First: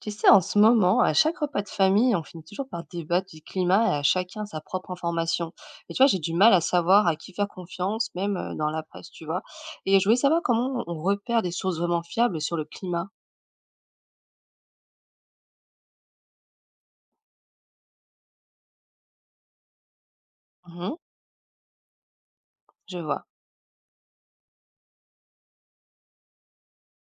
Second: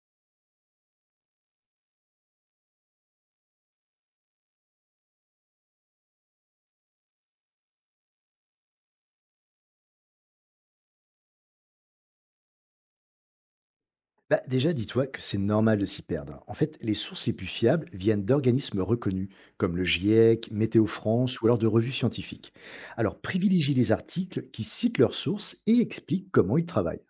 Tu sais, en ce moment, à chaque repas de famille, on finit toujours par débattre du climat et à chacun sa propre information. Et tu vois, j'ai du mal à savoir à qui faire confiance, même dans la presse, tu vois. Et je voulais savoir comment on repère des sources vraiment fiables sur le climat. Bah, déjà, dis-toi que c'est normal de s'y perdre, hein. En fait, les sources les plus fiables viennent d'organismes reconnus, comme le GIEC, Météo Mhm, France ou alors de revues scientifiques. je Alors, vois. privilégie les articles qui citent leurs sources et expliquent comment ils travaillent.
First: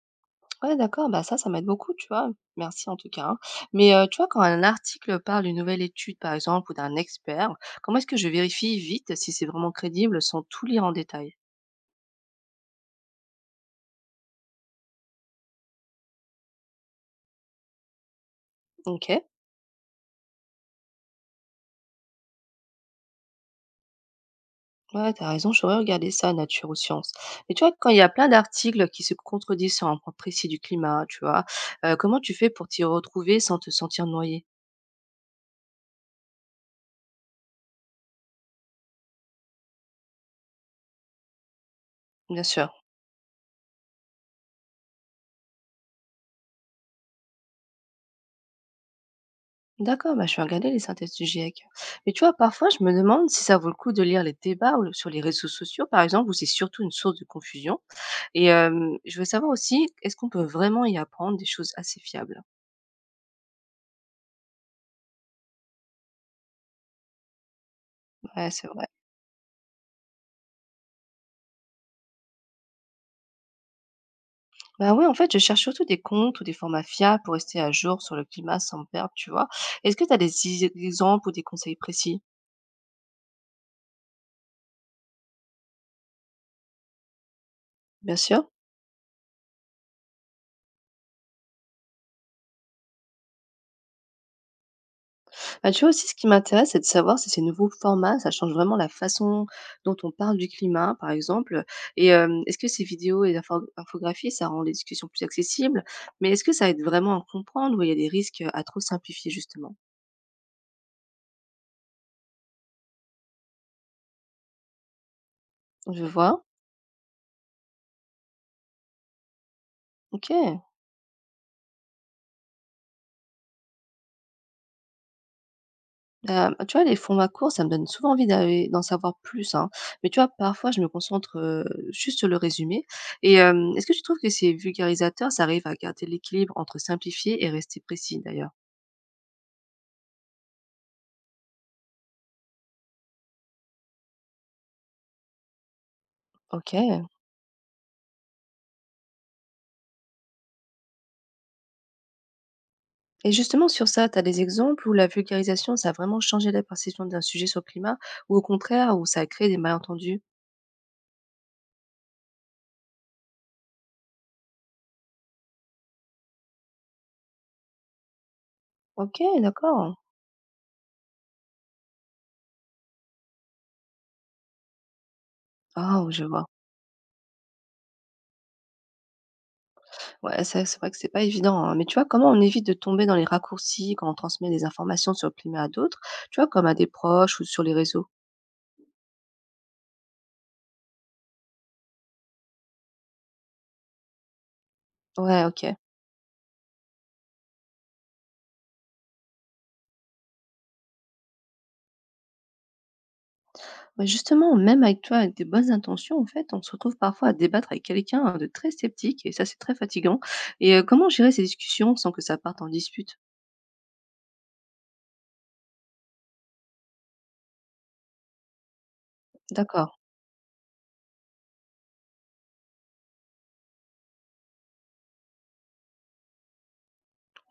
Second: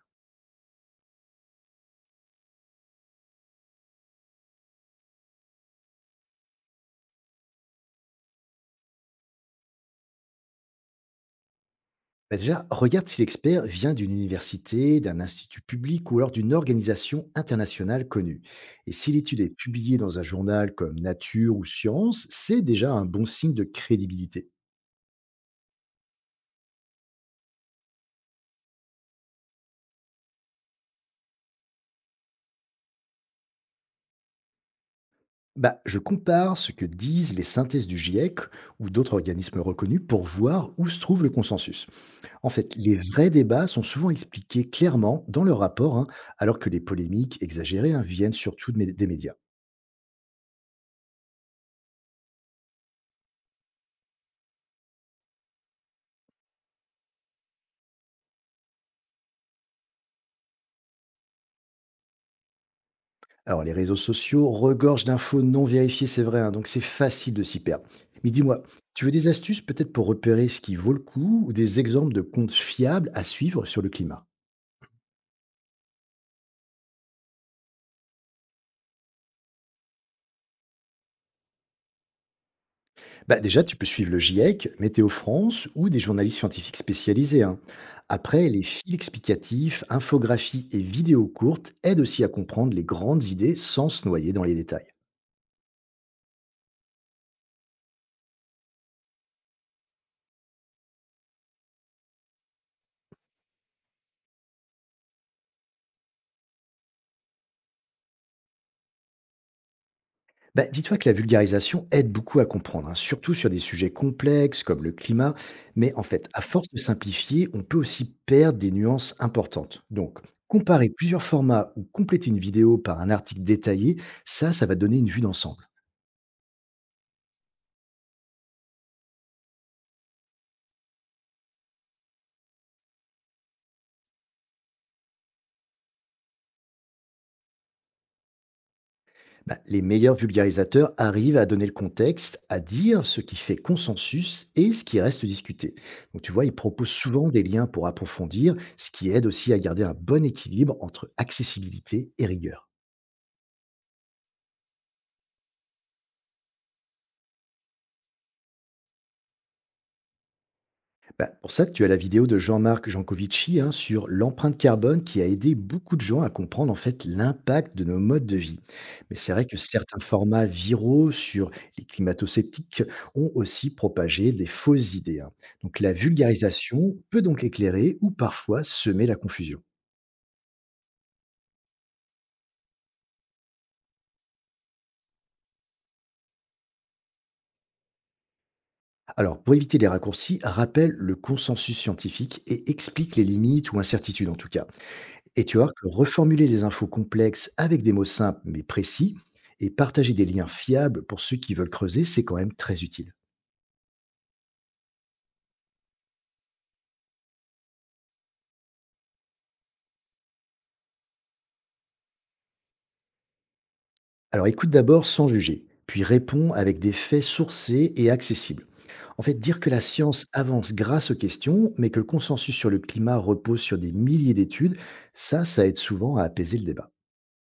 Ouais, d'accord, bah ça, ça m'aide beaucoup, tu vois. Merci en tout cas, hein. Mais tu vois, quand un article parle d'une nouvelle étude, par exemple, ou d'un expert, comment est-ce que je vérifie vite si c'est vraiment crédible sans tout lire en détail? Bah, déjà, regarde si l'expert vient d'une université, d'un institut public ou alors d'une organisation internationale connue. Et Ok. si l'étude est publiée dans un journal comme Nature ou Science, c'est déjà un bon signe de crédibilité. Ouais, t'as raison, j'aurais regardé ça, Nature ou Science. Mais tu vois, quand il y a plein d'articles qui se contredisent sur un point précis du climat, tu vois, comment tu fais pour t'y retrouver sans te sentir noyé? Bah, je compare ce que disent les synthèses du GIEC ou d'autres organismes reconnus pour voir où se trouve le consensus. Bien En fait, sûr. les vrais débats sont souvent expliqués clairement dans leur rapport, hein, alors que les polémiques exagérées hein, viennent surtout des médias. D'accord, bah, je vais regarder les synthèses du GIEC. Mais tu vois, parfois, je me demande si ça vaut le coup de lire les débats ou sur les réseaux sociaux, par exemple, où c'est surtout une source de confusion. Et je veux savoir aussi, est-ce qu'on peut vraiment y apprendre des choses assez fiables? Alors, les réseaux sociaux regorgent d'infos non vérifiées, c'est vrai, hein, donc c'est facile de s'y perdre. Mais Ouais, dis-moi, c'est vrai. tu veux des astuces peut-être pour repérer ce qui vaut le coup ou des exemples de comptes fiables à suivre sur le climat. Bah ouais, en fait, je cherche surtout des comptes ou des formats fiables pour rester à jour sur le climat sans me perdre, tu vois. Est-ce que tu as des exemples ou des conseils précis? Bah, déjà, tu peux suivre le GIEC, Météo France ou des journalistes scientifiques spécialisés, hein. Bien Après, sûr. les fils explicatifs, infographies et vidéos courtes aident aussi à comprendre les grandes idées sans se noyer dans les détails. Bah, tu vois aussi, ce qui m'intéresse, c'est de savoir si ces nouveaux formats, ça change vraiment la façon dont on parle du climat, par exemple. Et est-ce que ces vidéos et infographies, ça rend les discussions plus accessibles? Mais est-ce que ça aide vraiment à comprendre ou il y a des risques à trop simplifier, justement? Bah, dis-toi que la vulgarisation aide beaucoup à comprendre, hein, surtout sur des sujets complexes comme le climat, mais en Je fait, à vois. force de simplifier, on peut aussi perdre des nuances importantes. Donc, Ok. comparer plusieurs formats ou compléter une vidéo par un article détaillé, ça va te donner une vue d'ensemble. Tu vois, les formats courts, ça me donne souvent envie d'en savoir plus, hein. Mais tu vois, parfois, je me concentre, juste sur le résumé et est-ce que tu trouves que ces vulgarisateurs, ça arrive à garder l'équilibre entre simplifier et rester précis, d'ailleurs? Bah, les meilleurs vulgarisateurs arrivent à donner le contexte, à dire ce qui fait consensus et ce qui reste discuté. Donc tu vois, ils proposent OK. souvent des liens pour approfondir, ce qui aide aussi à garder un bon équilibre entre accessibilité et rigueur. Et justement, sur ça, tu as des exemples où la vulgarisation, ça a vraiment changé la perception d'un sujet sur le climat ou au contraire, où ça a créé des malentendus? Bah, pour ça, tu as la vidéo de Jean-Marc Jancovici hein, sur l'empreinte carbone qui a aidé beaucoup de gens à comprendre en fait l'impact de nos modes de vie. Mais c'est OK, vrai que d'accord. certains formats viraux sur les climato-sceptiques ont aussi propagé des fausses idées, hein. Donc la Ah, je vois. vulgarisation peut donc éclairer ou parfois semer la confusion. Ouais, c'est vrai que c'est pas évident, hein, mais tu vois, comment on évite de tomber dans les raccourcis quand on transmet des informations sur le climat à d'autres, tu vois, comme à des proches ou sur les réseaux? Alors pour éviter les raccourcis, rappelle le consensus scientifique et explique les limites ou incertitudes en tout cas. Et Ouais, tu vois ok. que reformuler des infos complexes avec des mots simples mais précis et partager des liens fiables pour ceux qui veulent creuser, c'est quand même très utile. Ouais, justement, même avec toi, avec des bonnes intentions, en fait, on se retrouve parfois à débattre avec quelqu'un, hein, de très sceptique, et ça, c'est très fatigant. Et comment gérer ces discussions sans que ça parte en dispute? Alors écoute d'abord sans juger, puis réponds avec des faits sourcés et accessibles. En fait, dire que la D'accord. science avance grâce aux questions, mais que le consensus sur le climat repose sur des milliers d'études, ça aide souvent à apaiser le débat.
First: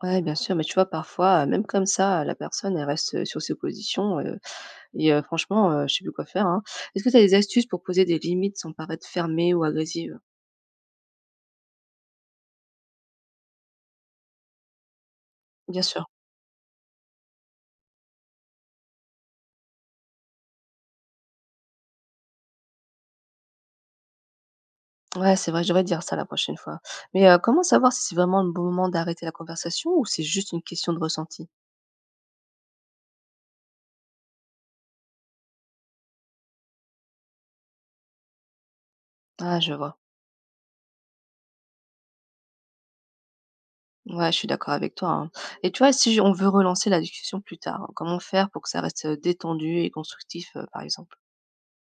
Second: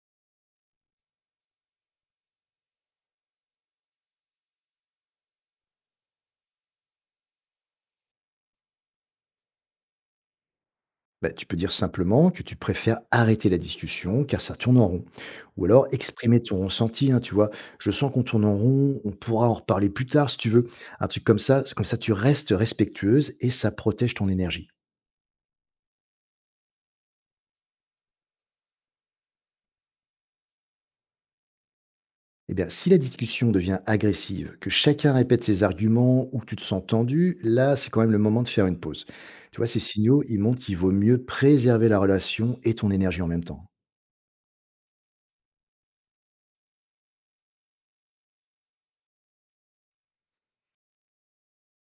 Ouais, bien sûr, mais tu vois, parfois, même comme ça, la personne, elle reste sur ses positions, et franchement, je sais plus quoi faire, hein. Est-ce que tu as des astuces pour poser des limites sans paraître fermée ou agressive? Bah, tu peux dire simplement que tu préfères arrêter la discussion car ça tourne en rond. Ou Bien alors sûr. exprimer ton ressenti, hein, tu vois. Je sens qu'on tourne en rond, on pourra en reparler plus tard si tu veux. Un truc comme ça, c'est comme ça tu restes respectueuse et ça protège ton énergie. Ouais, c'est vrai, je devrais dire ça la prochaine fois. Mais comment savoir si c'est vraiment le bon moment d'arrêter la conversation ou c'est juste une question de ressenti? Eh bien, si la discussion devient agressive, que chacun répète ses arguments ou que tu te sens tendu, là, c'est quand même le moment de faire une pause. Tu Ah, vois, je ces vois. signaux, ils montrent qu'il vaut mieux préserver la relation et ton énergie en même temps. Ouais, je suis d'accord avec toi, hein. Et tu vois, si on veut relancer la discussion plus tard, hein, comment faire pour que ça reste, détendu et constructif, par exemple?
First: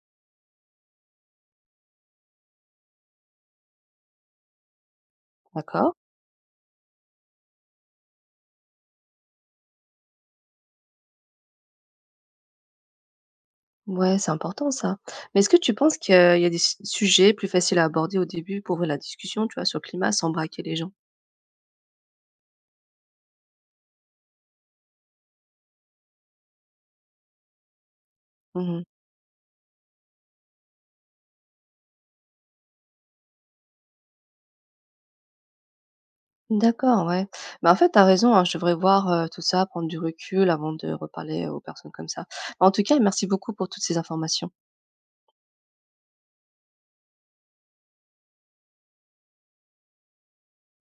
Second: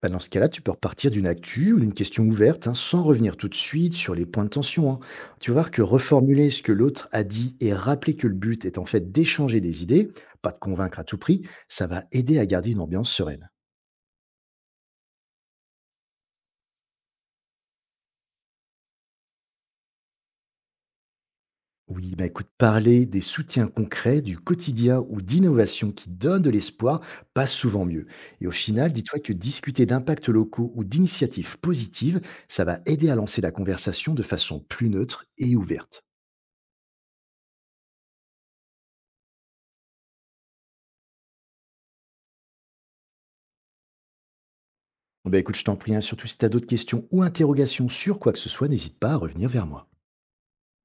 Bah, dans ce cas-là, tu peux repartir d'une actu ou d'une question ouverte, hein, sans revenir tout de suite sur les points de tension, hein. Tu vas voir que D'accord. reformuler ce que l'autre a dit et rappeler que le but est en fait d'échanger des idées, pas de convaincre à tout prix, ça va aider à garder une ambiance sereine. Ouais, c'est important ça. Mais est-ce que tu penses qu'il y a des s sujets plus faciles à aborder au début pour ouvrir la discussion, tu vois, sur le climat sans braquer les gens? Oui, bah écoute, parler des soutiens concrets, du quotidien ou d'innovations qui donnent de l'espoir passe souvent mieux. Et au Mmh. final, dis-toi que discuter d'impacts locaux ou d'initiatives positives, ça va aider à lancer la conversation de façon plus neutre et ouverte. D'accord, ouais. Mais en fait, t'as raison, hein, je devrais voir, tout ça, prendre du recul avant de reparler aux personnes comme ça. Bah, en tout cas, merci beaucoup pour toutes ces informations. Bah écoute, je t'en prie, hein, surtout si tu as d'autres questions ou interrogations sur quoi que ce soit, n'hésite pas à revenir vers moi.